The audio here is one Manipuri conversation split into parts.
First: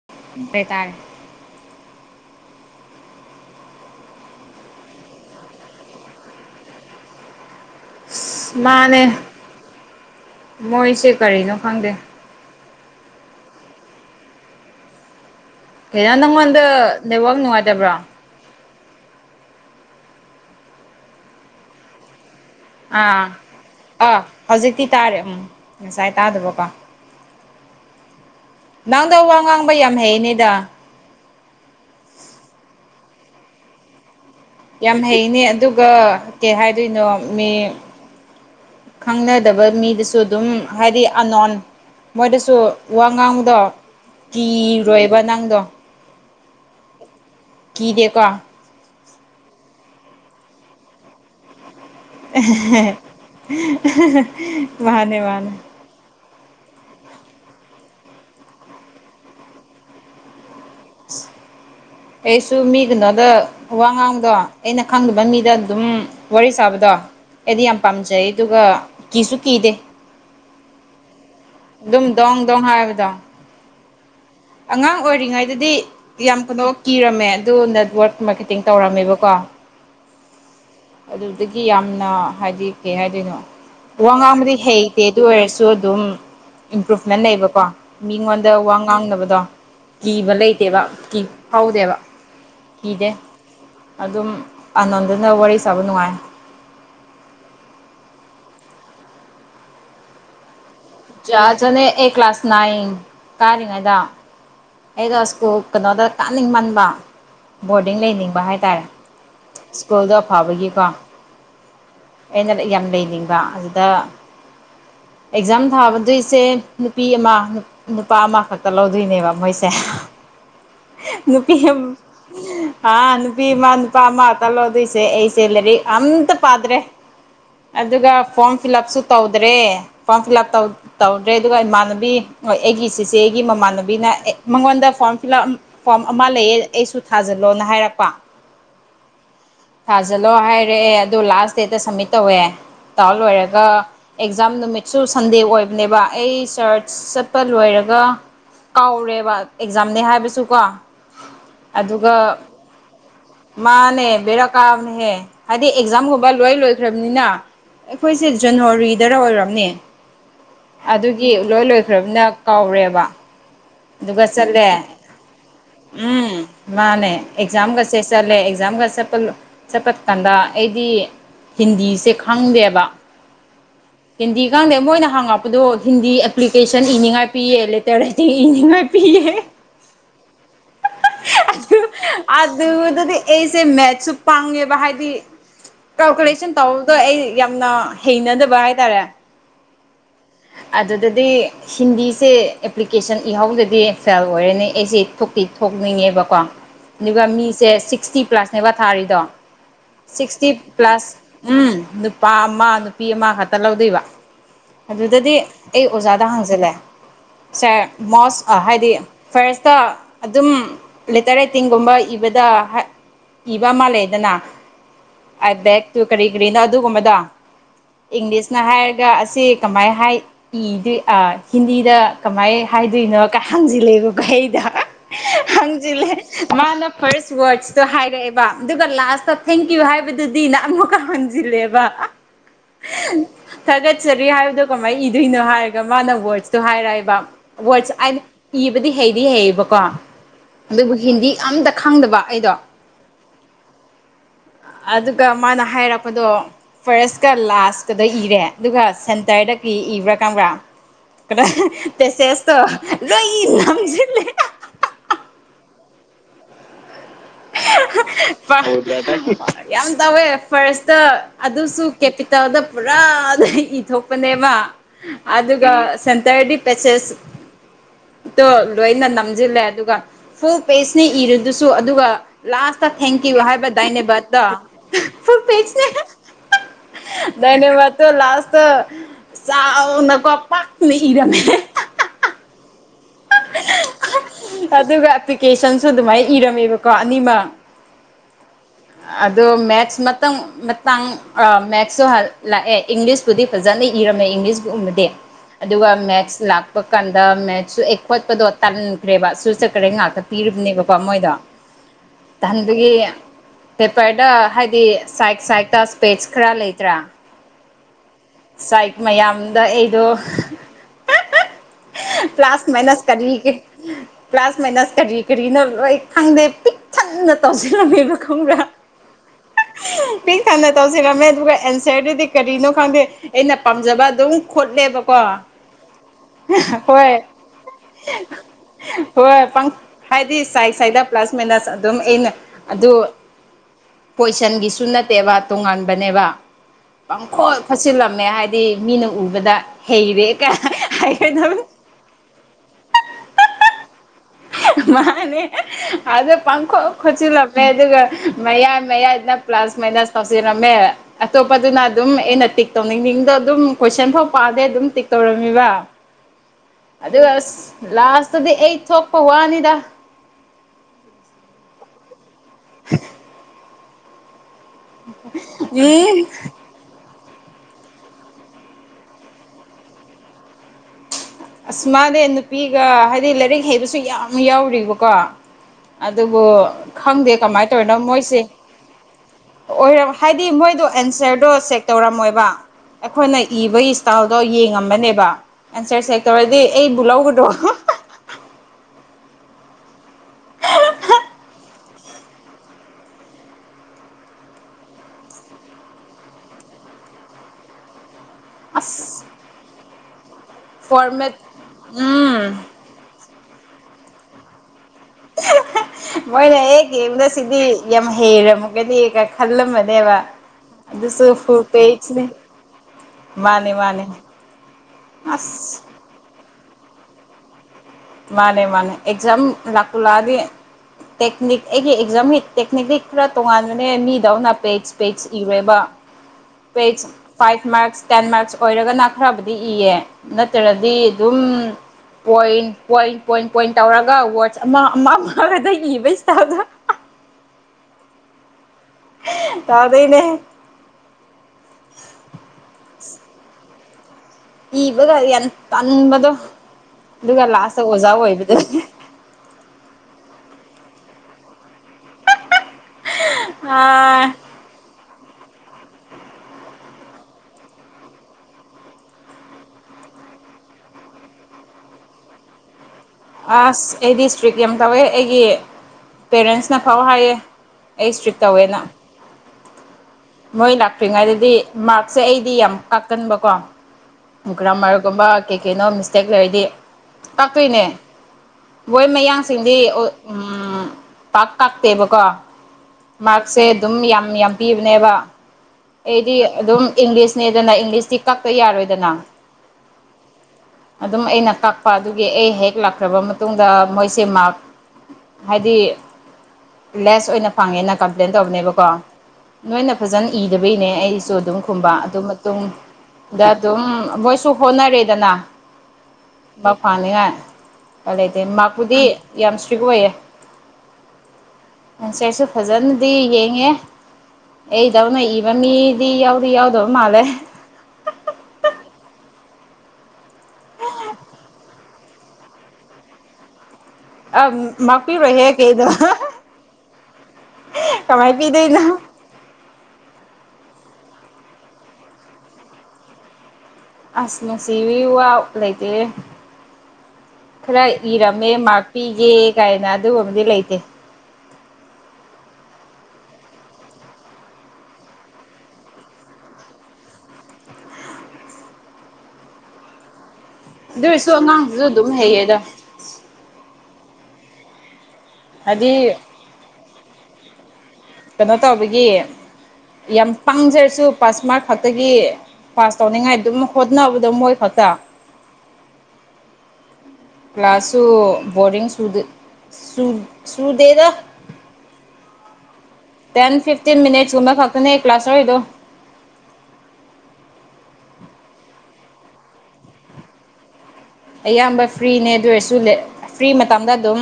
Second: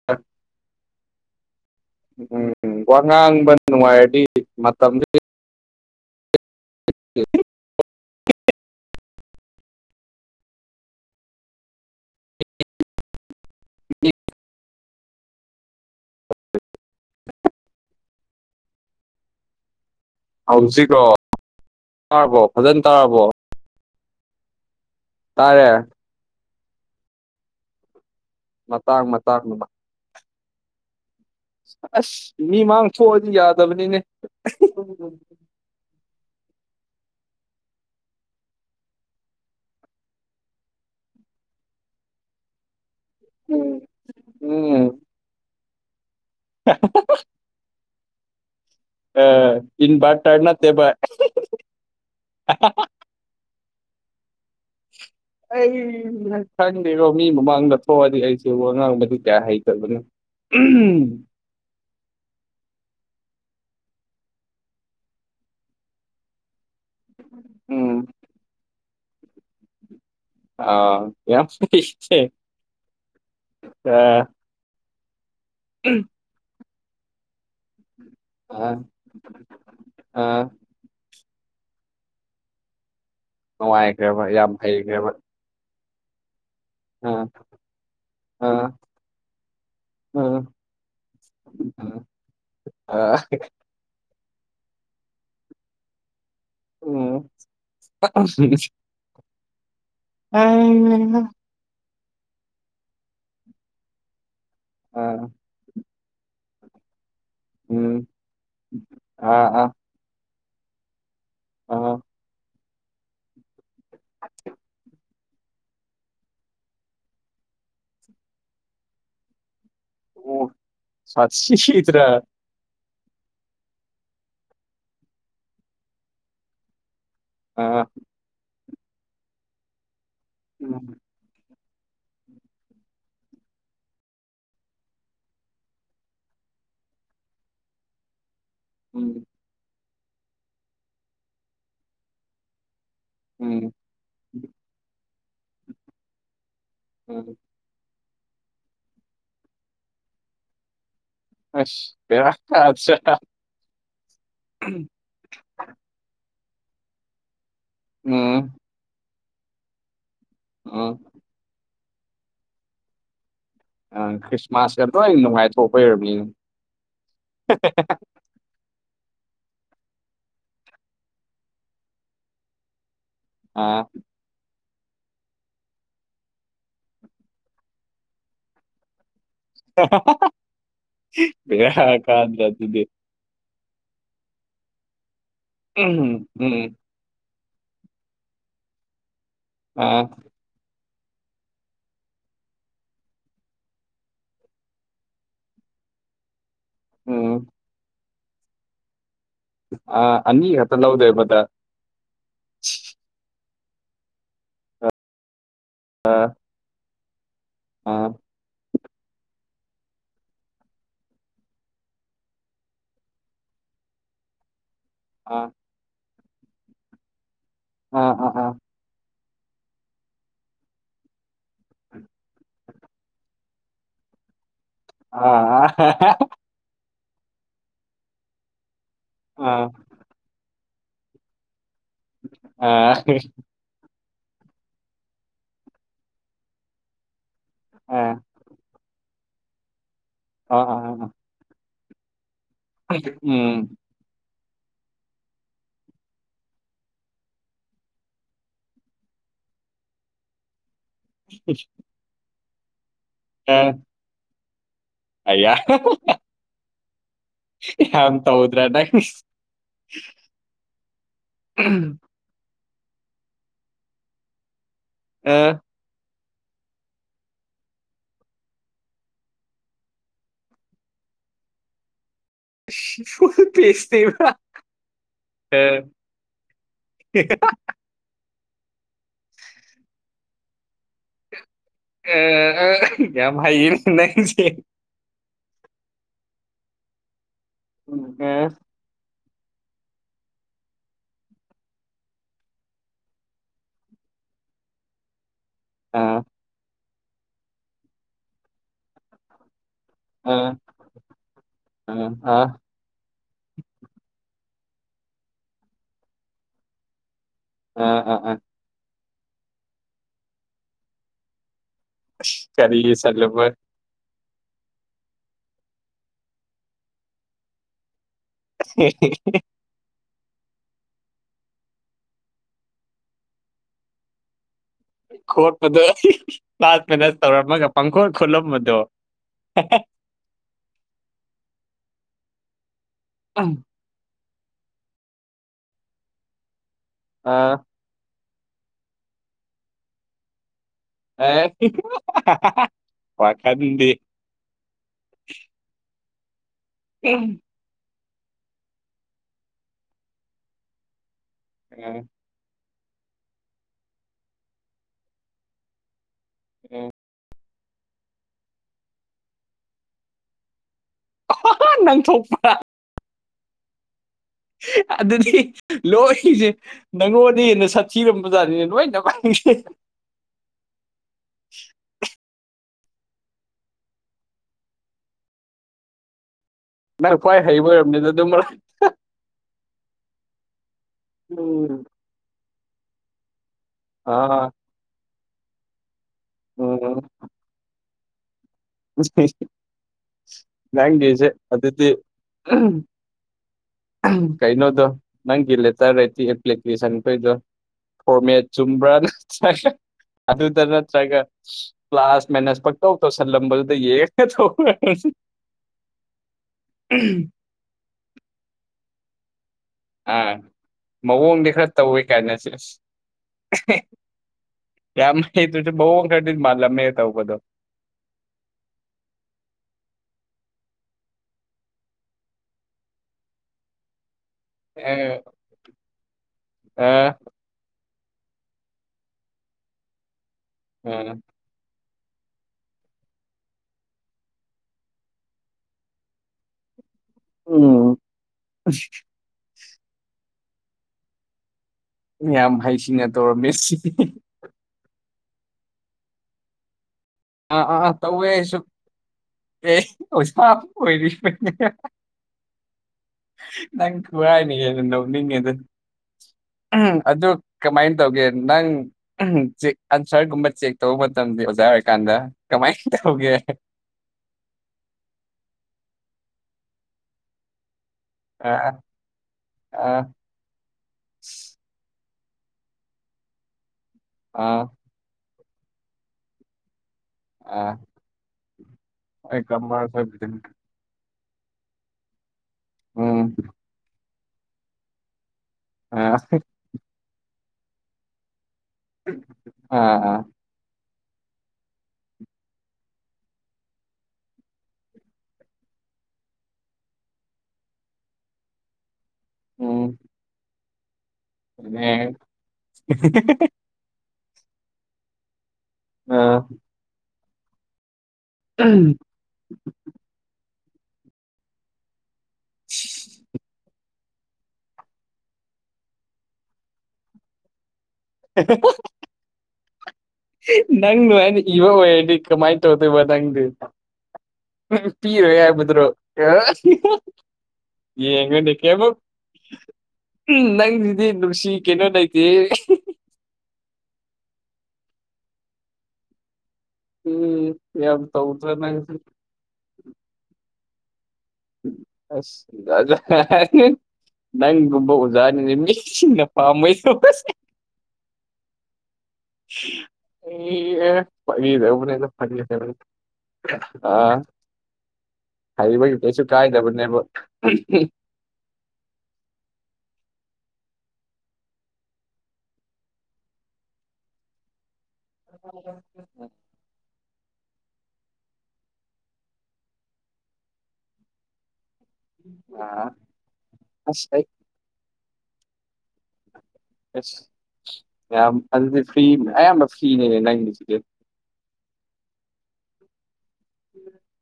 ꯑ ꯑꯦ ꯇꯥꯔꯦ ꯎꯝ ꯋꯥ ꯉꯥꯡꯕ ꯅꯨꯡꯉꯥꯏꯔꯗꯤ ꯃꯇꯝꯁꯤ ꯎ ꯑ ꯃꯥꯅꯦ ꯃꯣꯏꯁꯦ ꯀꯔꯤꯅꯣ ꯈꯪꯗꯦ [inaudible] ꯀꯩꯅꯣ ꯅꯪꯉꯣꯟꯗ ꯅꯦꯠꯋꯥꯛ ꯅꯨꯡꯉꯥꯏꯇꯕ꯭ꯔꯣ ꯍꯧꯖꯤꯀꯣ ꯇꯥꯔꯕꯣ ꯐꯖꯅ ꯇꯥꯔꯕꯣ ꯑꯥ ꯑꯥ ꯍꯧꯖꯤꯛꯇꯤ ꯇꯥꯔꯦ ꯎꯝ ꯉꯁꯥꯏ ꯇꯥꯗꯕꯀꯣ ꯃꯇꯥꯡ ꯅꯥꯡꯗ ꯋꯥ ꯃꯇꯥꯡꯗꯨꯃ ꯉꯥꯡꯕ ꯌꯥꯝ ꯍꯩꯅꯦꯗ ꯑꯁ ꯃꯤ ꯃꯥꯡ ꯊꯣꯛꯑꯗꯤ ꯌꯥꯗꯕꯅꯤꯅꯦ ꯌꯥꯝ ꯍꯩꯅꯦ ꯑꯗꯨꯒ ꯀꯩ ꯍꯥꯏꯗꯣꯏꯅꯣ ꯃꯤ ꯈꯪꯅꯗꯕ ꯃꯤꯗꯁꯨ ꯑꯗꯨꯝ ꯍꯥꯏꯗꯤ ꯑꯅꯣꯟ ꯃꯣꯏꯗꯁꯨ ꯋꯥꯉꯥꯡꯗꯣ ꯀꯤꯔꯣꯏꯕ ꯅꯪꯗꯣ ꯍ ꯀ ꯗꯀꯣ ꯑ ꯏꯟ ꯔ ꯇꯥꯔꯅ ꯇꯦꯕ [unintelligible] ꯃꯥꯅꯦ ꯑ ꯈꯪꯕꯤꯔꯣ ꯃꯤ ꯃꯃꯥꯡꯗ ꯊꯣꯛꯑꯗꯤ ꯑꯩꯁꯨ ꯑꯉꯥꯡꯕꯗꯤ ꯀꯌꯥ ꯍꯩꯇꯕꯅꯣ ꯑꯩꯁꯨ ꯃꯤ ꯀꯩꯅꯣꯗ ꯋꯥ ꯉꯥꯡꯕꯗꯣ ꯑꯩꯅ ꯈꯪꯗꯕ ꯃꯤꯗ ꯑꯗꯨꯝ ꯋꯥꯔꯤ ꯁꯥꯕꯗꯣ ꯑꯩꯗꯤ ꯌꯥꯝ ꯎꯝ ꯄꯥꯝꯖꯩ ꯑꯗꯨꯒ ꯀꯤꯁꯨ ꯀꯤꯗꯦ ꯑꯥ ꯌꯥꯝꯦ ꯑꯗꯨꯝ ꯗꯣꯡ ꯗꯣꯡ ꯍꯥꯏꯕꯗꯣ ꯑ ꯑꯉꯥꯡ ꯑꯣꯏꯔꯤꯉꯩꯗꯗꯤ ꯌꯥꯝ ꯀꯩꯅꯣ ꯀꯤꯔꯝꯃꯦ ꯑꯗꯨ ꯅꯦꯠꯋꯔꯛ ꯃꯥꯔꯀꯦꯇꯤꯡ ꯑ ꯇꯧꯔꯝꯃꯦꯕꯀꯣ ꯑ ꯑꯗꯨꯗꯒꯤ ꯌꯥꯝꯅ ꯍꯥꯏꯕꯗꯤ ꯀꯩ ꯍꯥꯏꯗꯣꯏꯅꯣ ꯋꯥ ꯅꯨꯡꯉꯥꯏꯈ꯭ꯔꯦꯕ ꯌꯥꯝ ꯉꯥꯡꯕꯗꯤ ꯍꯩꯇꯦ ꯍꯩꯈ꯭ꯔꯦꯕ ꯑꯗꯨ ꯑꯣꯏꯔꯁꯨ ꯆꯣ ꯑꯗꯨꯝ ꯑ ꯏꯝꯄ꯭ꯔꯨꯚꯃꯦꯟ ꯂꯩꯕꯀꯣ ꯑ ꯃꯤꯉꯣꯟꯗ ꯋꯥ ꯉꯥꯡꯅꯕꯗꯣ ꯑ ꯀꯤꯕ ꯂꯩꯇꯦꯕ ꯐꯥꯎꯗꯦꯕ ꯑ ꯀꯤꯗꯦ ꯑꯗꯨꯝ ꯑꯥꯅꯣꯟꯗꯨꯅ ꯋꯥꯔꯤ ꯁꯥꯕ ꯅꯨꯡꯉꯥꯏ ꯎꯝ ꯎꯝ ꯆꯥꯖꯅꯦ ꯑꯦ ꯀ꯭ꯂꯥꯁ ꯅꯥꯏꯟ ꯀꯥꯔꯤꯉꯩꯗ ꯑꯩꯗꯣ ꯁ꯭ꯀꯨꯜ ꯀꯩꯅꯣꯗ ꯀꯥꯅꯤꯡꯃꯟꯕ ꯕꯣꯔꯗꯤꯡ ꯎꯝ ꯂꯩꯅꯤꯡꯕ ꯍꯥꯏꯇꯥꯔꯦ ꯑ ꯑ ꯁ꯭ꯀꯨꯜꯗ ꯐꯥꯕꯒꯤꯀꯣ ꯑꯣ ꯑꯩꯅ ꯌꯥꯝ ꯂꯩꯅꯤꯡꯕ ꯑꯗꯨꯗ ꯑ ꯑꯦꯛꯖꯥꯝ ꯊꯥꯕꯗꯣꯏꯁꯦ ꯅꯨꯄꯤ ꯑꯃ ꯅꯨꯄꯥ ꯑꯃꯈꯛꯇ ꯂꯧꯗꯣꯏꯅꯦꯕ ꯃꯣꯏꯁꯦ ꯅꯨꯄꯤ ꯌꯥꯝ ꯁꯥꯊꯤꯗ꯭ꯔꯥ ꯑ ꯅꯨꯄꯤꯤ ꯏꯃ ꯅꯨꯄꯥ ꯑꯃ ꯇꯂꯣꯗꯁꯦꯁꯦꯂꯔꯤ ꯑ ꯇ ꯄꯗ꯭ꯔꯦ ꯑ ꯑꯗꯨꯒ ꯐꯣꯔꯝ ꯐꯤꯜ ꯑꯞꯁꯨ ꯇꯧꯗ꯭ꯔꯦ ꯐꯣꯔꯝ ꯐꯤꯜꯞ ꯇꯧ ꯎꯝ ꯇꯧ ꯦ ꯑꯗꯨꯒ ꯏꯃꯥꯟꯅꯕꯤ ꯑꯩꯒꯤ ꯆꯆꯦ ꯑꯩꯒꯤ ꯃꯃꯥꯟꯅꯕꯤꯅ ꯃꯉꯣꯟꯗ ꯐꯣꯔꯝ ꯐꯤꯜ ꯑꯞ ꯐꯣꯝ ꯑꯃ ꯂꯩꯌꯦ ꯑꯩꯁꯨ ꯊꯥꯖꯤꯜꯂꯣꯅ ꯍꯥꯏꯔꯛꯄ ꯎꯝ ꯊꯥꯖꯜꯂꯣ ꯍꯥꯏꯔꯦ ꯑꯗꯨ ꯂꯥꯁ ꯗꯦꯗꯠꯇ ꯁꯕꯃꯤꯠ ꯇꯧꯋꯦ ꯇꯥ ꯂꯣꯏꯔꯒ ꯎꯝ ꯑꯦꯛꯖꯥꯝ ꯅꯨꯃꯤꯠꯁꯨ ꯁꯟꯗꯦ ꯑꯣꯏꯕꯅꯦꯕ ꯑꯩ ꯆꯔꯆ ꯎꯝ ꯆꯠꯄ ꯂꯣꯏꯔꯒ ꯀꯥꯎꯔꯦꯕ ꯑꯦꯛꯖꯥꯝꯅꯦ ꯍꯥꯏꯕꯁꯨ ꯀꯣ ꯑꯁ ꯑꯗꯨꯒ ꯕꯦꯔꯥ ꯀꯗ꯭ꯔꯥ ꯃꯥꯅꯦ ꯕꯦꯔꯀꯥꯥꯎꯅꯦꯍ ꯍꯥꯏꯗꯤ ꯑꯦꯛꯖꯥꯝꯒꯨꯝꯕ ꯂꯣꯏ ꯂꯣꯏꯈ꯭ꯔꯕꯅꯤꯅ ꯑꯩꯈꯣꯏꯁꯦ ꯎꯝ ꯖꯅꯋꯥꯔꯤꯗꯔ ꯑꯣꯏꯔꯕꯅꯦ ꯎꯝ ꯑꯗꯨꯒꯤ ꯂꯣꯏ ꯂꯣꯏꯈ꯭ꯔꯕꯅ ꯀꯥꯎꯔꯦꯕ ꯑ ꯑꯗꯨꯒ ꯆꯠꯂꯦ ꯈ꯭ꯔꯤꯁꯃꯥꯁꯀ ꯂꯣꯏ ꯅꯨꯡꯉꯥꯏꯊꯣꯛꯄ ꯎꯝ ꯑꯣꯏꯔꯕꯅꯤꯅ ꯃꯥꯅꯦ ꯑꯦꯛꯖꯥꯝꯒꯁꯦ ꯆꯠꯂꯦ ꯑꯦꯛꯖꯥꯝꯒ ꯆꯠꯄ ꯆꯠꯄꯠ ꯀꯥꯟꯗ ꯑꯩꯗꯤ ꯍꯤꯟꯗꯤꯁꯦ ꯈꯪꯗꯦꯕ ꯑꯥ ꯍꯦꯟꯗꯤ ꯈꯪꯗꯦ ꯃꯣꯏꯅ ꯍꯥꯡꯉꯛꯄꯗꯣ ꯍꯤꯟꯗꯤ ꯑꯦꯄ꯭ꯂꯤꯀꯦꯁꯟ ꯏꯅꯤꯡꯉꯥꯏ ꯄꯤꯌꯦ ꯂꯦꯇꯔ ꯍꯥꯏꯗꯤ ꯏ ꯐꯤ ꯦ ꯀꯗ꯭ꯔꯦ ꯑꯗꯨ ꯑꯗꯨꯗꯤ ꯑꯗꯨꯗꯗꯤ ꯑꯩꯁꯦ ꯃꯦꯠꯁꯨ ꯄꯥꯡꯉꯦꯕ ꯍꯥꯏꯗꯤ ꯎꯝ ꯀꯥꯜꯀꯨꯂꯦꯁꯟ ꯎꯝ ꯇꯧ ꯑꯗꯣ ꯑꯩ ꯌꯥꯝꯅ ꯍꯩꯅꯗꯕ ꯍꯥꯏꯇꯥꯔꯦ ꯑ ꯑꯗꯨꯗꯗꯤ ꯍꯤꯟꯗꯤꯁꯦ ꯑꯦꯄ꯭ꯂꯤꯀꯦꯁꯟ ꯏꯍꯥꯎꯗꯗꯤ ꯐꯦꯜ ꯑꯣꯏꯔꯅꯦ ꯑꯩꯁꯦ ꯊꯣꯛꯇꯤ ꯊꯣꯛꯅꯤꯡꯉꯦꯕꯀꯣ ꯑꯗꯨꯒ ꯎꯝ ꯃꯤꯁꯦ ꯁꯤꯛꯁꯇꯤ ꯄ꯭ꯂꯁꯅꯦꯕ ꯊꯥꯔꯤꯗꯣ ꯑ ꯑꯅꯤ ꯁꯤꯛꯁꯇꯤ ꯈꯛꯇ ꯄ꯭ꯂꯁ ꯂꯧꯗꯣꯏꯕꯗ ꯎꯝ ꯅꯨꯄꯥ ꯑꯃ ꯅꯨꯄꯤ ꯑꯃ ꯈꯛꯇ ꯂꯧꯗꯣꯏꯕ ꯑꯗꯨꯗꯗꯤ ꯑꯩ ꯑꯣꯖꯥꯗ ꯍꯪꯖꯜꯂꯦ ꯁꯥꯔ ꯑ ꯃꯣꯁ ꯍꯥꯏꯗꯤ ꯐꯥꯔꯁꯇ ꯑꯗꯨꯝ ꯂꯦꯇꯔ ꯔꯥꯏꯇꯤꯡꯒꯨꯝꯕ ꯏꯕꯗ ꯏꯕ ꯃꯥꯜꯂꯦꯗꯅ ꯑ ꯕꯦꯛꯇꯨ ꯀꯔꯤ ꯀꯔꯤꯅꯣ ꯑꯗꯨꯒꯨꯝꯕꯗ ꯑ ꯑ ꯏꯪꯂꯤꯁꯅ ꯍꯥꯏꯔꯒ ꯑꯁꯤ ꯀꯃꯥꯏ ꯍꯥꯏ ꯏꯗꯣꯏ ꯑꯥ ꯍꯤꯟꯗꯤꯗ ꯀꯃꯥꯏ ꯍꯥꯏꯗꯣꯏꯅꯣ ꯀ ꯍꯪꯁꯤꯜꯂꯦꯕꯀꯣ ꯑꯩꯗ ꯑ ꯑ ꯍꯪꯖꯤꯜꯂꯦ ꯃꯥꯅ ꯐꯥꯔꯁ ꯋꯥꯔꯗꯁꯇꯣ ꯍꯥꯏꯔꯛꯑꯦꯕ ꯑꯗꯨꯒ ꯂꯥꯁ ꯑ ꯊꯦꯡꯀ꯭ꯌꯨ ꯍꯥꯏꯕꯗꯨꯗꯤ ꯅꯪ ꯑꯃꯨꯛꯀ ꯍꯟꯁꯤꯜꯂꯦꯕ ꯑ ꯊꯥꯒꯠꯆꯔꯤ ꯍꯥꯏꯕꯗꯣ ꯀꯃꯥꯏꯅ ꯏꯗꯣꯏꯅꯣ ꯍꯥꯏꯔꯒ ꯃꯥꯅ ꯋꯔꯗꯁꯇꯣ ꯍꯥꯏꯔꯛꯑꯦꯕ ꯋꯥꯔꯗꯁ ꯑ ꯏꯕꯗꯤ ꯍꯩꯗꯤ ꯍꯩꯕꯀꯣ ꯑ ꯑꯗꯨꯕꯨ ꯑ ꯍꯤꯟꯗꯤ ꯑꯝꯇ ꯈꯪꯗꯕ ꯑꯩꯗꯣ ꯎꯝ ꯑꯗꯨꯒ ꯃꯥꯅ ꯍꯥꯏꯔꯛꯄꯗꯣ ꯐꯥꯔꯁꯀ ꯂꯥꯁꯀꯗꯣ ꯏꯔꯦ ꯑꯗꯨꯒꯦꯟ ꯇꯗꯥꯔꯗꯀꯤ ꯏꯕ꯭ꯔꯥ ꯀꯪꯕ꯭ꯔꯥ ꯀꯩꯅ ꯄꯦꯁꯦꯁꯇꯣ ꯂꯣꯏ ꯑ ꯅꯝꯁꯤꯜꯂꯦ ꯑꯌꯥ ꯌꯥꯝ ꯇꯧꯗ꯭ꯔꯥ ꯅꯪ ꯌꯥꯝ ꯇꯧꯋꯦ ꯐꯥꯔꯁꯇ ꯑꯗꯨꯁꯨ ꯀꯦꯄꯤ ꯇꯗ ꯄꯨꯔꯥꯗ ꯏꯊꯣꯛꯄꯅꯦꯕ ꯑ ꯑꯗꯨꯒ ꯁꯟꯇꯔꯗꯤ ꯄꯦꯆꯦꯁ ꯇꯣ ꯂꯣꯏꯅ ꯅꯝꯖꯤꯜꯂꯦ ꯑꯗꯨꯒ ꯐꯨꯜ ꯄꯦꯁꯅꯤ ꯏꯔꯨꯗꯨꯁꯨ ꯑꯗꯨꯒ ꯂꯥꯁꯇ ꯐꯨꯜ ꯊꯦꯡꯀ꯭ꯌꯨ ꯍꯥꯏꯕ ꯄꯦꯁꯅꯦꯕ ꯗꯥꯏꯅꯕꯥꯠꯇꯣ ꯐꯨꯜ ꯑ ꯄꯦꯥꯁꯅꯦ [unintelligible] ꯇꯣ ꯂꯥꯁꯇ ꯆꯥꯎꯅꯀꯣ ꯄꯥꯛꯅ ꯏꯔꯝꯃꯦ ꯑ ꯑꯥ ꯌꯥꯝ ꯍꯩꯅ ꯅꯪꯗ ꯑꯗꯨꯒ ꯑꯦꯄ꯭ꯂꯤꯀꯦꯁꯟꯁꯨ ꯑꯗꯨꯃꯥꯏꯅ ꯏꯔꯝꯃꯦꯕꯀꯣ ꯑꯅꯤꯃꯛ [unintelligible] ꯑꯗꯣ ꯃꯦꯠꯁ ꯃꯇꯪ ꯃꯇꯥꯡ ꯑꯥ ꯃꯦꯠꯁꯁꯨ ꯍꯜ ꯂꯥꯛꯑꯦ ꯏꯪꯂꯤꯁ ꯇꯨꯗꯤ ꯐꯖꯅ ꯏꯔꯝꯃꯦ ꯏꯪꯂꯤꯁꯕꯨ ꯎꯃꯗꯦ ꯑꯗꯨꯒ ꯑ ꯃꯦꯠꯁ ꯂꯥꯛꯄ ꯀꯥꯟꯗ ꯃꯦꯠꯁꯁꯨ ꯑꯩ ꯈꯣꯠꯄꯗꯣ ꯇꯟꯈ꯭ꯔꯦꯕ ꯆꯨꯁ ꯀꯔꯦ ꯉꯥꯛꯇ ꯑ ꯄꯤꯔꯕꯅꯦꯕꯀꯣ ꯃꯣꯏꯗꯣ ꯑ ꯗꯒꯤ ꯄꯦꯄꯔꯗ ꯍꯥꯏꯗꯤ ꯁꯥꯏꯛ ꯁꯥꯏꯛꯇ ꯁ꯭ꯄꯦꯖ ꯈꯔ ꯂꯩꯇ꯭ꯔꯥ ꯑ ꯑ ꯑ ꯁꯥꯏꯛ ꯃꯌꯥꯝꯗ ꯑꯩꯗꯣ ꯄ꯭ꯂꯥꯁ ꯀꯔꯤ ꯃꯥꯏꯅꯁ ꯀꯔꯤ ꯆꯠꯂꯨꯕ ꯀꯤ ꯄ꯭ꯂꯥꯁ ꯃꯥꯏꯅꯁ ꯀꯔꯤ ꯀꯔꯤꯅꯣ ꯂꯣꯏ ꯈꯪꯗꯦ ꯄꯤꯛ ꯊꯟꯅ ꯇꯧꯁꯤꯜꯔꯝꯃꯦꯕꯥ ꯈꯪꯕ꯭ꯔꯥ [unintelligible] ꯄꯤꯛ ꯊꯟꯅ ꯇꯧꯁꯤꯔꯝꯃꯦ ꯑꯗꯨꯒ ꯑꯦꯟꯁꯔꯗꯨꯗꯤ ꯀꯔꯤꯅꯣ ꯈꯪꯗꯦ ꯑꯩꯅ ꯄꯥꯝꯖꯕ ꯑꯗꯨꯝ ꯈꯣꯠꯂꯦꯕꯀꯣ ꯈꯣꯠꯄꯗꯣ ꯂꯥꯁ ꯍꯣꯏ ꯃꯤꯅꯠ ꯇꯧꯔꯝꯃꯒ ꯄꯪꯈꯣꯠ ꯈꯣꯠꯂꯝꯕꯗꯣ ꯍꯣꯏ ꯄꯪ ꯍꯥꯏꯗꯤ ꯁꯥꯏꯗ ꯁꯥꯏꯗ ꯄ꯭ꯂꯁ ꯃꯥꯏꯅꯁ ꯑꯗꯨꯝ ꯑꯩꯅ ꯑꯗꯨ ꯎꯝ ꯄꯣꯏꯁꯟꯒꯤꯁꯨ ꯅꯠꯇꯦꯕ ꯇꯣꯉꯥꯟꯕꯅꯦꯕ ꯑ ꯄꯥꯡꯈꯣꯏ ꯆꯤꯜꯂꯝꯃꯦ ꯍꯥꯏꯗꯤ ꯃꯤꯅ ꯎꯕꯗ ꯍꯩꯔꯦ ꯀ ꯍꯥꯏꯒꯗꯕ [unintelligible] ꯋꯥꯈꯟꯗꯤ ꯃꯥꯅꯦ ꯑꯗꯣ ꯄꯪꯈꯣ ꯈꯣꯆꯤꯂꯝ ꯃꯦ ꯗꯨꯒꯥ ꯃꯌꯥ ꯃꯌꯥꯏꯅ ꯄ꯭ꯂꯁ ꯃꯥꯏꯅꯁ ꯇꯧꯁꯤꯔꯝꯃꯦ ꯑꯇꯣꯞꯄꯗꯨꯅ ꯑꯗꯨꯝ ꯑꯩꯅ ꯇꯤꯛ ꯇꯧꯅꯤꯡꯅꯤꯡꯗꯣ ꯑꯗꯨꯝ ꯀꯣꯏꯁꯟ ꯐꯥꯎ ꯄꯥꯗꯦ ꯑꯗꯨꯝ ꯇꯤꯛ ꯇꯧꯔꯝꯃꯤꯕ [unintelligible] ꯑꯗꯨꯒ ꯑꯁ ꯂꯥꯁꯇꯗꯤ ꯑꯩ ꯊꯣꯛꯄ ꯋꯥꯅꯤꯗ ꯅꯪꯊꯣꯛꯄ [inaudible] ꯑꯗꯨꯗꯤ ꯎꯝ ꯂꯣꯏꯂꯦ ꯅꯪꯉꯣꯟꯗꯤ ꯍꯦꯟꯅ ꯁꯥꯠꯊꯤꯔꯝꯕ ꯖꯥꯠꯅꯤꯅꯦ ꯅꯣꯏ ꯅꯕꯥꯡꯒꯦ ꯑꯁ ꯃꯅꯦ ꯅꯨꯄꯤꯒ ꯍꯥꯏꯗꯤ ꯂꯥꯏꯔꯤꯛ ꯍꯩꯕꯁꯨ ꯌꯥꯝ ꯌꯥꯎꯔꯤꯕꯀꯣ ꯑꯗꯨꯕꯨ ꯅꯪ ꯈꯪꯗꯦ ꯈ꯭ꯋꯥꯏ ꯀꯃꯥꯏ ꯍꯩꯕ ꯇꯧꯔꯤꯅꯣ ꯑꯣꯏꯔꯝꯅꯤꯗ ꯑꯗꯨ ꯃꯣꯏꯁꯦ ꯃꯔꯛ ꯑꯣꯏꯔ ꯍꯥꯏꯗꯤ ꯃꯣꯏꯗꯣ ꯑꯟꯁꯔꯗꯣ ꯎꯝ ꯆꯦꯛ ꯇꯧꯔꯝꯃꯣꯏꯕ ꯑꯩꯈꯣꯏꯅ ꯏꯕꯒꯤ ꯏꯁꯇꯥꯏꯜꯗꯣ ꯑꯥ ꯌꯦꯡꯉꯝꯃꯅꯦꯕ ꯑꯟꯁꯔ ꯆꯦꯛ ꯇꯧꯔꯗꯤ ꯎꯝ ꯑꯩꯕꯨ ꯂꯧꯒꯗ꯭ꯔꯣ ꯅꯥꯪꯒꯤꯁꯦ ꯑꯗꯨꯗꯤ ꯀꯩꯅꯣꯗꯣ ꯅꯪꯒꯤ ꯂꯦꯇꯔ ꯔꯩꯠꯀꯤ ꯑꯦꯄ꯭ꯂꯤꯀꯦꯁꯟ ꯈꯣꯏꯗꯣ ꯐꯣꯔꯃꯦꯠ ꯆꯨꯝꯕ꯭ꯔꯥ ꯑꯁ ꯅꯠꯇ꯭ꯔꯒ ꯑꯗꯨꯗ ꯅꯠꯇ꯭ꯔꯒ ꯐꯣꯔꯃꯦꯠ ꯀ꯭ꯂꯥꯁ ꯎꯝ ꯃꯦꯅꯦꯖ ꯇꯧ ꯇꯧꯁꯜꯂꯝꯕꯗꯨꯗ ꯌꯦꯡ ꯇꯧꯕꯥ ꯑꯣꯏꯔꯝꯃꯅꯤ ꯃꯣꯏꯅ ꯑꯦꯛ ꯌꯦꯡꯗ ꯁꯤꯗꯤ ꯌꯥꯝ ꯍꯩꯔꯝꯒꯅꯤꯒ ꯈꯜꯂꯝꯃ ꯅꯦꯕ ꯑꯥ ꯑꯗꯨꯁꯨ ꯃꯑꯣꯡꯗꯤ ꯐꯨꯜ ꯈꯔ ꯇꯧꯋꯦ ꯄꯦꯁꯅꯤ ꯀꯥꯏꯅ ꯁꯦꯁ ꯃꯥꯅꯦ ꯃꯥꯅꯦ ꯌꯥꯝ ꯍꯦꯇ꯭ꯔꯥꯇꯨ ꯑꯁ ꯃꯥꯑꯣꯡꯗꯗꯤ ꯃꯥꯜꯂꯝꯃꯦ ꯇꯧꯕꯗꯣ ꯃꯥꯅꯦ ꯃꯥꯅꯦ ꯑꯦꯛꯖꯥꯝ ꯂꯥꯛꯄꯨ ꯂꯥꯛꯑꯗꯤ ꯇꯦꯛꯅꯤꯛ ꯑꯩꯒꯤ ꯑꯦꯛꯖꯥꯝꯒꯤ ꯇꯦꯛꯅꯤꯛꯇꯤꯛ ꯈꯔ ꯇꯣꯉꯥꯟꯕꯅꯦ ꯃꯤꯗꯧꯅ ꯄꯦꯠꯁ ꯑꯦ ꯄꯦꯠꯁ ꯔꯦꯕꯥ ꯄꯦꯠꯁ ꯑꯥ ꯐꯥꯏꯚ ꯃꯥꯔꯛꯁ ꯇꯦꯟ ꯃꯥꯔꯛꯁ ꯑꯣꯏꯔꯒꯅ ꯈ꯭ꯔꯕꯨꯗꯤ ꯏꯌꯦ ꯅꯠꯇ꯭ꯔꯗꯤ ꯑꯥ ꯑꯗꯨꯝ ꯄꯣꯏꯟ ꯄꯣꯏꯟ ꯄꯣꯏꯟ ꯄꯣꯏꯟ ꯇꯧꯔꯒ ꯋꯥꯔꯗꯁ ꯑꯃ ꯑꯃ ꯑꯃꯒꯗ ꯏꯕ ꯏꯁꯇꯥꯜꯗ ꯎꯝ ꯀꯥꯎꯇꯦ ꯅꯦ ꯌꯥꯝ ꯍꯩꯁꯤꯡꯅ ꯇꯧꯔꯝꯃꯦ ꯏꯕꯒ ꯌꯥꯝ ꯇꯟꯕꯗꯣ ꯑꯗꯨꯒ ꯑꯥ ꯑꯥ ꯂꯥꯁꯇ ꯑꯥ ꯑꯣꯖꯥ ꯇꯧꯋꯦ ꯑꯩꯁꯨ ꯑꯣꯏꯕꯗꯗꯤ ꯑꯦ ꯍꯧ ꯁꯥ ꯑꯣꯏꯣꯏ [inaudible] ꯅꯪ ꯑꯥ ꯊꯕꯥꯏꯅꯤꯧꯅꯤꯡꯉꯦ ꯑꯗꯨ [inaudible] ꯑꯗꯨ ꯀꯃꯥꯏꯅ ꯇꯧꯒꯦ ꯅꯪ ꯆꯦꯛ ꯑꯟꯁꯔꯒꯨꯝꯕ ꯆꯦꯛ ꯇꯧꯕ ꯃꯇꯝꯗ ꯑꯣꯖꯥ ꯑꯣꯏꯔꯀꯥꯟꯗ ꯀꯃꯥꯏ ꯇꯧꯒꯦ ꯑꯁ ꯑꯩꯗꯤ ꯏꯁꯇ꯭ꯔꯤꯛ ꯌꯥꯝ ꯇꯧꯋꯦ ꯑꯩꯒꯤ ꯄꯦꯔꯦꯟꯁꯅ ꯐꯥꯎ ꯍꯥꯏꯌꯦ ꯑꯩ ꯏꯁꯇ꯭ꯔꯤꯛ ꯑ ꯇꯧꯋꯦꯅ ꯑ ꯃꯣꯏ ꯂꯥꯛꯇ꯭ꯔꯤꯉꯩꯗꯗꯤ ꯃꯥꯔꯛꯁꯦ ꯑꯩꯗꯤ ꯌꯥꯝ ꯀꯥꯀꯟꯕꯀꯣ ꯑ ꯒ꯭ꯔꯥꯃꯔꯒꯨꯝꯕ ꯀꯩ ꯀꯩꯅꯣ ꯃꯤꯁꯇꯦꯛ ꯂꯩꯔꯗꯤ ꯑ ꯇꯥꯛꯇꯣꯏꯅꯦ ꯃꯣꯏ ꯑꯩ ꯃꯌꯥꯡꯁꯤꯡꯗꯤ ꯀꯃꯔ ꯄꯥꯛ ꯀꯛꯇꯦꯕꯀꯣ ꯎꯝ ꯃꯥꯔꯛꯁꯦ ꯑꯗꯨꯝ ꯌꯥꯝ ꯌꯥꯝ ꯄꯤꯕꯅꯦꯕ ꯑ ꯑꯩꯗꯤ ꯑꯗꯨꯝ ꯏꯪꯂꯤꯁꯅꯦꯗꯅ ꯏꯪꯂꯤꯁꯇꯤ ꯀꯛꯄ ꯌꯥꯔꯣꯏꯗꯅ ꯑ ꯑꯗꯨꯝ ꯑꯩꯅ ꯀꯛꯄ ꯑꯗꯨꯒꯤ ꯑꯩ ꯍꯦꯛ ꯂꯥꯛꯈ꯭ꯔꯕ ꯃꯇꯨꯡꯗ ꯃꯣꯏꯁꯦ ꯃꯥꯔꯛ ꯍꯥꯏꯗꯤ ꯂꯦꯁ ꯑꯣꯏꯅ ꯐꯪꯉꯦꯅ ꯀꯝꯄ꯭ꯂꯦꯟ ꯇꯧꯕꯅꯦꯕꯀꯣ ꯎꯝ ꯅꯣꯏꯅ ꯐꯖꯅ ꯏꯗꯕꯩꯅꯦ ꯑꯩꯁꯨ ꯑꯗꯨꯝ ꯅꯦ, ꯈꯨꯝꯕ ꯑꯗꯨ ꯃꯇꯨꯡ ꯗ ꯑꯗꯨꯝ ꯃꯣꯏꯁꯨ ꯍꯣꯠꯅꯔꯦꯗꯅ ꯑ ꯃꯥꯔꯛ ꯐꯪꯅꯤꯉꯥꯏ ꯀꯔꯤ ꯂꯩꯇꯦ ꯃꯥꯔꯛꯕꯨꯗꯤ ꯌꯥꯝ ꯏꯁꯇ꯭ꯔꯤꯛ ꯑꯣꯏꯌꯦ ꯑꯟꯁꯔꯁꯨ ꯐꯖꯅꯗꯤ ꯌꯦꯡꯉꯦ ꯑꯩ ꯗꯧꯅ ꯏꯕ ꯃꯤꯗꯤ ꯌꯥꯎꯗꯤ ꯌꯥꯎꯗꯕ ꯃꯥꯜꯂꯦ [unintelligible] ꯅꯪ ꯑꯗꯨꯃꯥꯏꯅ ꯏꯕ ꯑꯣꯏꯔꯗꯤ ꯀꯃꯥꯏ ꯇꯧꯗꯣꯏꯕ ꯅꯪꯗꯤ ꯑ ꯃꯥꯔꯛ ꯄꯤꯔꯣꯏ ꯄꯤꯔꯣꯏꯍꯦ ꯍꯥꯏꯕꯗꯨꯔꯣ ꯀꯩꯅꯣ ꯌꯦ ꯌꯦꯉ ꯀꯃꯥꯏꯅ ꯄꯤꯗꯣꯏꯅꯣ ꯅꯀꯦꯕ [inaudible] ꯅꯪꯁꯤꯗꯤ ꯅꯨꯡꯁꯤ ꯀꯩꯅꯣ ꯂꯩꯇꯦ ꯑꯁ ꯅꯨꯡꯁꯤꯕꯒꯤ ꯋꯥ ꯂꯩꯇꯦ ꯎꯝ ꯈꯔ ꯌꯥꯝ ꯏꯔꯝꯃꯦ ꯇꯧꯗ꯭ꯔꯥ ꯃꯥꯛ ꯅꯪꯁꯨ ꯄꯤꯒꯦ ꯀꯥꯏꯅ ꯑꯗꯨꯒꯨꯝꯕꯗꯤ ꯂꯩꯇꯦ [unintelligible] ꯅꯪꯒꯨꯝꯕ ꯑꯣꯖꯥꯁꯤꯅꯦ ꯃꯤꯁꯤꯡꯅ ꯄꯥꯝꯃꯣꯏꯗꯕꯁꯦ ꯑꯗꯨ ꯑꯣꯏꯔꯁꯨ ꯐꯥꯒꯤ ꯑꯉꯥꯡꯗꯨꯁꯨ ꯇꯧꯕꯅꯤꯗ ꯑꯗꯨꯝ ꯍꯩꯌꯦꯗ ꯑꯥ ꯍꯥꯏꯗꯤ ꯍꯩꯕꯒꯤ ꯀꯩꯁꯨ ꯀꯥꯏꯗꯕꯅꯦꯕ ꯀꯩꯅꯣ ꯇꯧꯕꯒꯤ ꯌꯥꯝ ꯄꯪꯖꯔꯁꯨ ꯄꯥꯁ ꯃꯥꯔꯛ ꯈꯛꯇꯒꯤ ꯄꯥꯁ ꯇꯧꯅꯤꯡꯉꯥꯏ ꯑꯗꯨꯝ ꯍꯣꯠꯅꯕꯗꯣ ꯃꯣꯏ ꯈꯛꯇ [inaudible] ꯀ꯭ꯂ꯭ꯁꯨ ꯕꯣꯔꯤꯡ ꯁꯨ ꯆꯨꯗꯦꯗꯥ ꯑꯥ ꯇꯦꯟ ꯐꯤꯐꯇꯤꯟ ꯑꯁ ꯑꯩ ꯃꯤꯅꯤꯠꯁꯀꯨꯝꯕ ꯈꯛꯇꯅꯦ ꯀ꯭ꯂꯥꯁ ꯂꯧꯔꯤꯇꯣ ꯑꯁ ꯌꯥꯝ ꯑꯗꯨꯗꯤ ꯐ꯭ꯔꯤ ꯑꯌꯥꯝꯕ ꯐ꯭ꯔꯤꯅꯦꯅꯦ ꯅꯪꯁꯤꯗꯤ ꯑꯌꯥꯝꯕ ꯐ꯭ꯔꯤꯅꯦ ꯑꯗꯨ ꯑꯣꯏꯔꯁꯨ ꯐ꯭ꯔꯤ ꯃꯇꯝꯗ ꯑꯗꯨꯝ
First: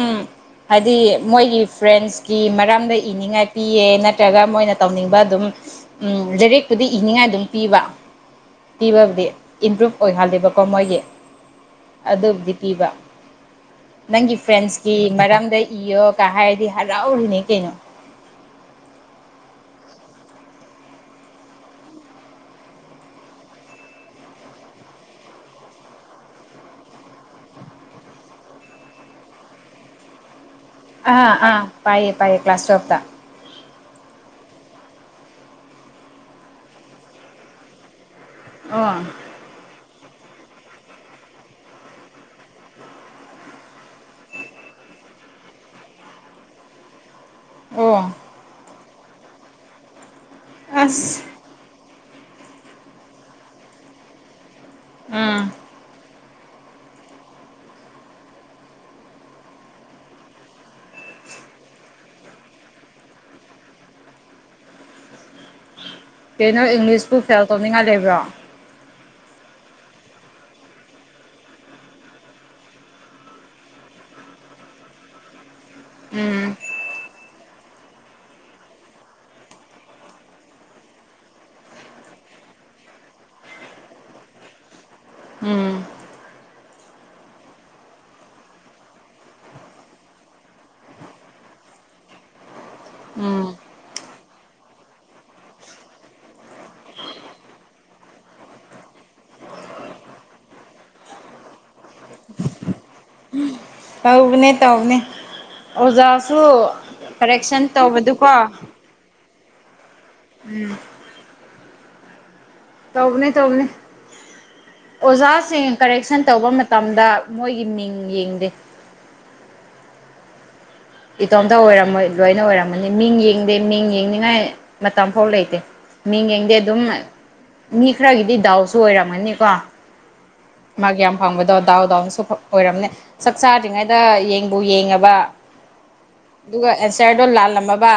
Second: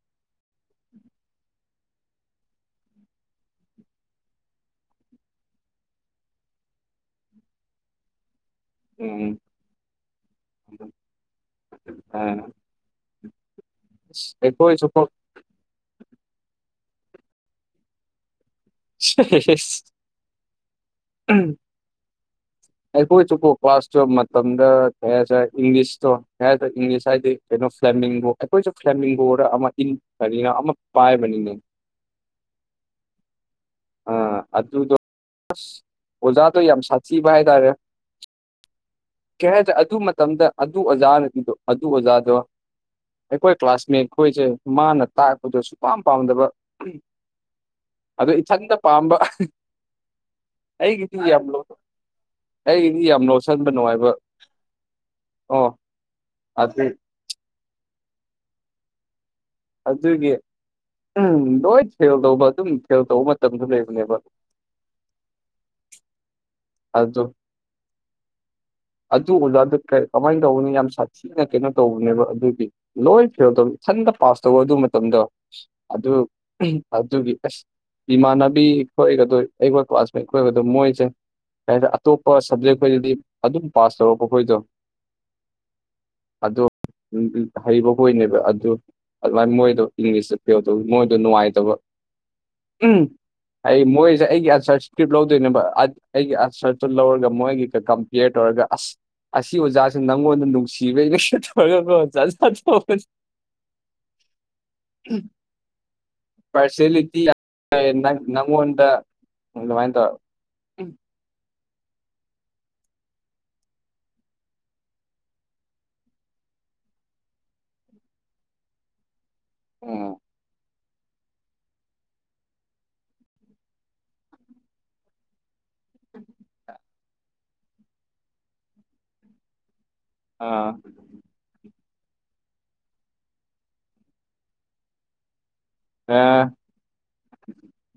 ꯍꯥꯏꯗꯤ ꯃꯣꯏꯒꯤ ꯐ꯭ꯔꯦꯟꯁꯀꯤ ꯃꯔꯝꯗ ꯏꯅꯤꯡꯉꯥꯏ ꯄꯤꯌꯦ ꯅꯠꯇ꯭ꯔꯒ ꯃꯣꯏꯅ ꯇꯧꯅꯤꯡꯕ ꯑꯗꯨꯝ ꯎꯝ ꯂꯥꯔꯤꯛꯄꯨꯗꯤ ꯏꯅꯤꯡꯉꯥꯏ ꯑꯗꯨꯝ ꯄꯤꯕ ꯄꯤꯕꯕꯨꯗꯤ ꯎꯝ ꯏꯝꯄ꯭ꯔꯨꯨꯞ ꯑꯣꯏꯍꯜꯂꯤꯕꯀꯣ ꯃꯣꯏꯒꯤ ꯑꯥ ꯑꯗꯨꯕꯨꯗꯤ ꯄꯤꯕ ꯅꯪꯒꯤ ꯐ꯭ꯔꯦꯟꯁꯀꯤ ꯑꯩꯈꯣꯏꯁꯨꯀꯣ ꯃꯔꯝꯗꯩ ꯏꯌꯣ ꯀꯥ ꯍꯥꯏꯥꯏꯗꯤ ꯍꯔꯥꯎꯔꯤꯅꯦ ꯀꯩꯅꯣ [unintelligible] [inaudible] ꯑꯩꯈꯣꯏ ꯆꯁꯨꯨꯞꯄꯨ ꯀ꯭ꯂꯥꯁ ꯇꯨꯌꯦꯞ ꯃꯇꯝꯗ ꯀꯩ ꯍꯥꯏꯗꯔꯦ ꯏꯪꯂꯤꯁꯇꯣ ꯀꯩ ꯍꯥꯏꯗꯔꯦ ꯏꯪꯂꯤꯁ ꯍꯥꯏꯗꯤ ꯀꯩꯅꯣ ꯐꯂꯦꯝꯃꯤꯡꯕ ꯑꯩꯈꯣꯏꯁꯨ ꯐꯂꯦꯝꯃꯤꯡꯕꯗ ꯑꯃ ꯏꯟ ꯀꯅꯤꯅ ꯑꯃ ꯑꯥ ꯄꯥꯏꯕꯅꯤꯅꯦ ꯑꯥ ꯄꯥꯏꯌꯦ ꯄꯥꯏꯌꯦ ꯀ꯭ꯂꯥꯁ ꯇꯋꯦꯜꯗ ꯑꯥ ꯑꯗꯨꯗꯣ ꯑꯣꯖꯥꯗꯣꯌꯥꯝ ꯁꯥꯆꯤꯕ ꯍꯥꯏ ꯇꯥꯔꯦ ꯍꯥ ꯀꯩ ꯍꯥꯏꯗ꯭ꯔꯦ ꯑꯗꯨ ꯃꯇꯝꯗ ꯑꯗꯨ ꯑꯣꯖꯥꯅꯗꯤꯗꯣ ꯑꯗꯨ ꯑꯣꯖꯥꯗꯣ ꯑꯩꯈꯣꯏ ꯀ꯭ꯂꯥꯁꯃꯦꯠ ꯈꯣꯏꯁꯦ ꯃꯥꯅ ꯇꯥꯛꯄꯗ ꯁꯨꯄꯥꯝ ꯄꯥꯝꯗꯕ ꯑꯣ ꯑꯗꯣ ꯏꯊꯟꯗ ꯄꯥꯝꯕ ꯑꯁ ꯑꯩꯒꯤꯗꯤ ꯌꯥꯝ ꯑꯩꯒꯤꯗꯤ ꯌꯥꯝ ꯂꯣꯠꯁꯤꯟꯕ ꯅꯨꯡꯉꯥꯏꯕ ꯎꯝ ꯑꯣ ꯑꯗꯨꯗ ꯑꯗꯨꯒꯤ ꯎꯝ ꯂꯣꯏ ꯐꯦꯜ ꯇꯧꯕ ꯑꯗꯨꯝ ꯐꯦꯜ ꯇꯧꯕ ꯃꯇꯝꯗ ꯂꯩꯕꯅꯦꯕ ꯀꯩꯅꯣ ꯏꯪꯂꯤꯁꯄꯨ ꯑꯗꯨ ꯐꯦꯜ ꯇꯧꯅꯤꯡꯉꯥꯏ ꯂꯩꯕ꯭ꯔꯣ ꯑꯗꯨ ꯎꯗ ꯀꯃꯥꯏꯅ ꯇꯧꯕꯅꯤ ꯌꯥꯝ ꯁꯥꯠꯊꯤ ꯁꯤꯅ ꯀꯩꯅꯣ ꯇꯧꯕꯅꯦꯕ ꯑꯗꯨꯗꯤ ꯂꯣꯏ ꯐꯦꯜ ꯇꯧꯏ ꯏꯊꯟꯗ ꯄꯥꯁ ꯇꯧꯋ ꯑꯗꯨ ꯃꯇꯝꯗ ꯑꯗꯨꯗ ꯎꯝ ꯑꯗꯨꯒꯤ ꯑꯦꯁ ꯏꯃꯥꯟꯅꯕꯤ ꯈꯈꯣꯏꯒꯗꯣ ꯑꯩꯈꯣꯏ ꯀ꯭ꯂꯥꯁꯃꯦꯠ ꯈꯈꯣꯏꯒꯗꯣ ꯃꯣꯏꯁꯦ ꯀꯩꯗ ꯑꯇꯣꯞꯄ ꯁꯕꯖꯦꯛꯈꯣꯏꯗꯗꯤ ꯑꯗꯨꯝ ꯄꯥꯁ ꯇꯧꯔꯛꯄꯈꯣꯏꯗꯣ ꯎꯝ ꯑꯗꯣ ꯍꯩꯕ ꯍꯣꯏꯅꯦꯕ ꯑꯗꯨ ꯑꯗꯨꯃꯥꯏꯅ ꯃꯣꯏꯗꯣ ꯏꯪꯂꯤꯁꯇ ꯄꯤꯗꯧ ꯃꯣꯏꯗꯣ ꯅꯨꯡꯉꯥꯏꯇꯕ ꯎꯝ ꯑꯩ ꯃꯣꯏꯁꯦ ꯑꯩꯒꯤ ꯑꯟꯁꯔ ꯏꯁꯀ꯭ꯔꯤꯞ ꯂꯧꯗꯣꯏꯅꯦꯕ ꯑꯩꯒꯤ ꯑꯟꯁꯔꯗꯨ ꯂꯧꯔꯒ ꯃꯣꯏꯒꯤ ꯀꯩ ꯀꯌꯔ ꯇꯧꯔꯒ ꯑꯁ ꯑꯁꯤ ꯑꯣꯖꯥꯁꯤꯦ ꯅꯪꯉꯣꯟꯗ ꯅꯨꯡꯁꯤꯕꯩꯩꯅ ꯇꯧꯔꯒ [unintelligible] ꯇꯧꯕꯅꯦ ꯇꯧꯕꯅꯦ ꯑꯣꯖꯥꯁꯨ ꯄꯥꯔꯁꯦꯂꯤꯇꯤ ꯀꯔꯦꯛꯁꯟ ꯇꯧꯕꯗꯨꯀꯣ ꯃꯥꯏꯅ ꯇ ꯎꯝ ꯇꯧꯕꯅꯦ ꯇꯧꯕꯅꯤ ꯑꯣꯖꯥꯁꯤꯡ ꯀꯔꯦꯛꯁꯟ ꯇꯧꯕ ꯃꯇꯝꯗ ꯃꯣꯏꯒꯤ ꯃꯤꯡ ꯌꯦꯡꯗꯦ ꯑꯣ ꯏꯇꯣꯝꯇ ꯑꯣꯏꯔꯝꯃꯣꯏ ꯂꯣꯏꯅ ꯑꯣꯏꯔꯝꯃꯅꯤ ꯃꯤꯡ ꯌꯦꯡꯗꯦ ꯃꯤꯡ ꯌꯦꯡꯅꯤꯡꯉꯥꯏ ꯃꯇꯝ ꯐꯥꯎ ꯂꯩꯇꯦ ꯃꯤꯡ ꯌꯦꯡꯗꯦ ꯑꯗꯨꯝ ꯃꯤ ꯈꯔꯒꯤꯗꯤ ꯗꯥꯎꯁꯨ ꯑꯣꯏꯔꯝꯒꯅꯤꯀꯣ ꯑꯥ ꯒꯌꯥꯝ ꯐꯪꯕꯗꯣ ꯗꯥꯎ ꯗꯥꯎꯅꯁꯨ ꯑꯣꯏꯔꯝꯅꯦ ꯆꯥꯛ ꯆꯥꯗ꯭ꯔꯤꯉꯩꯗ ꯌꯦꯡꯕꯨ ꯌꯦꯡꯉꯕ ꯑ ꯑꯗꯨꯒ ꯑꯦꯟꯁꯔꯗꯣ ꯂꯥꯜꯂꯝꯃꯕ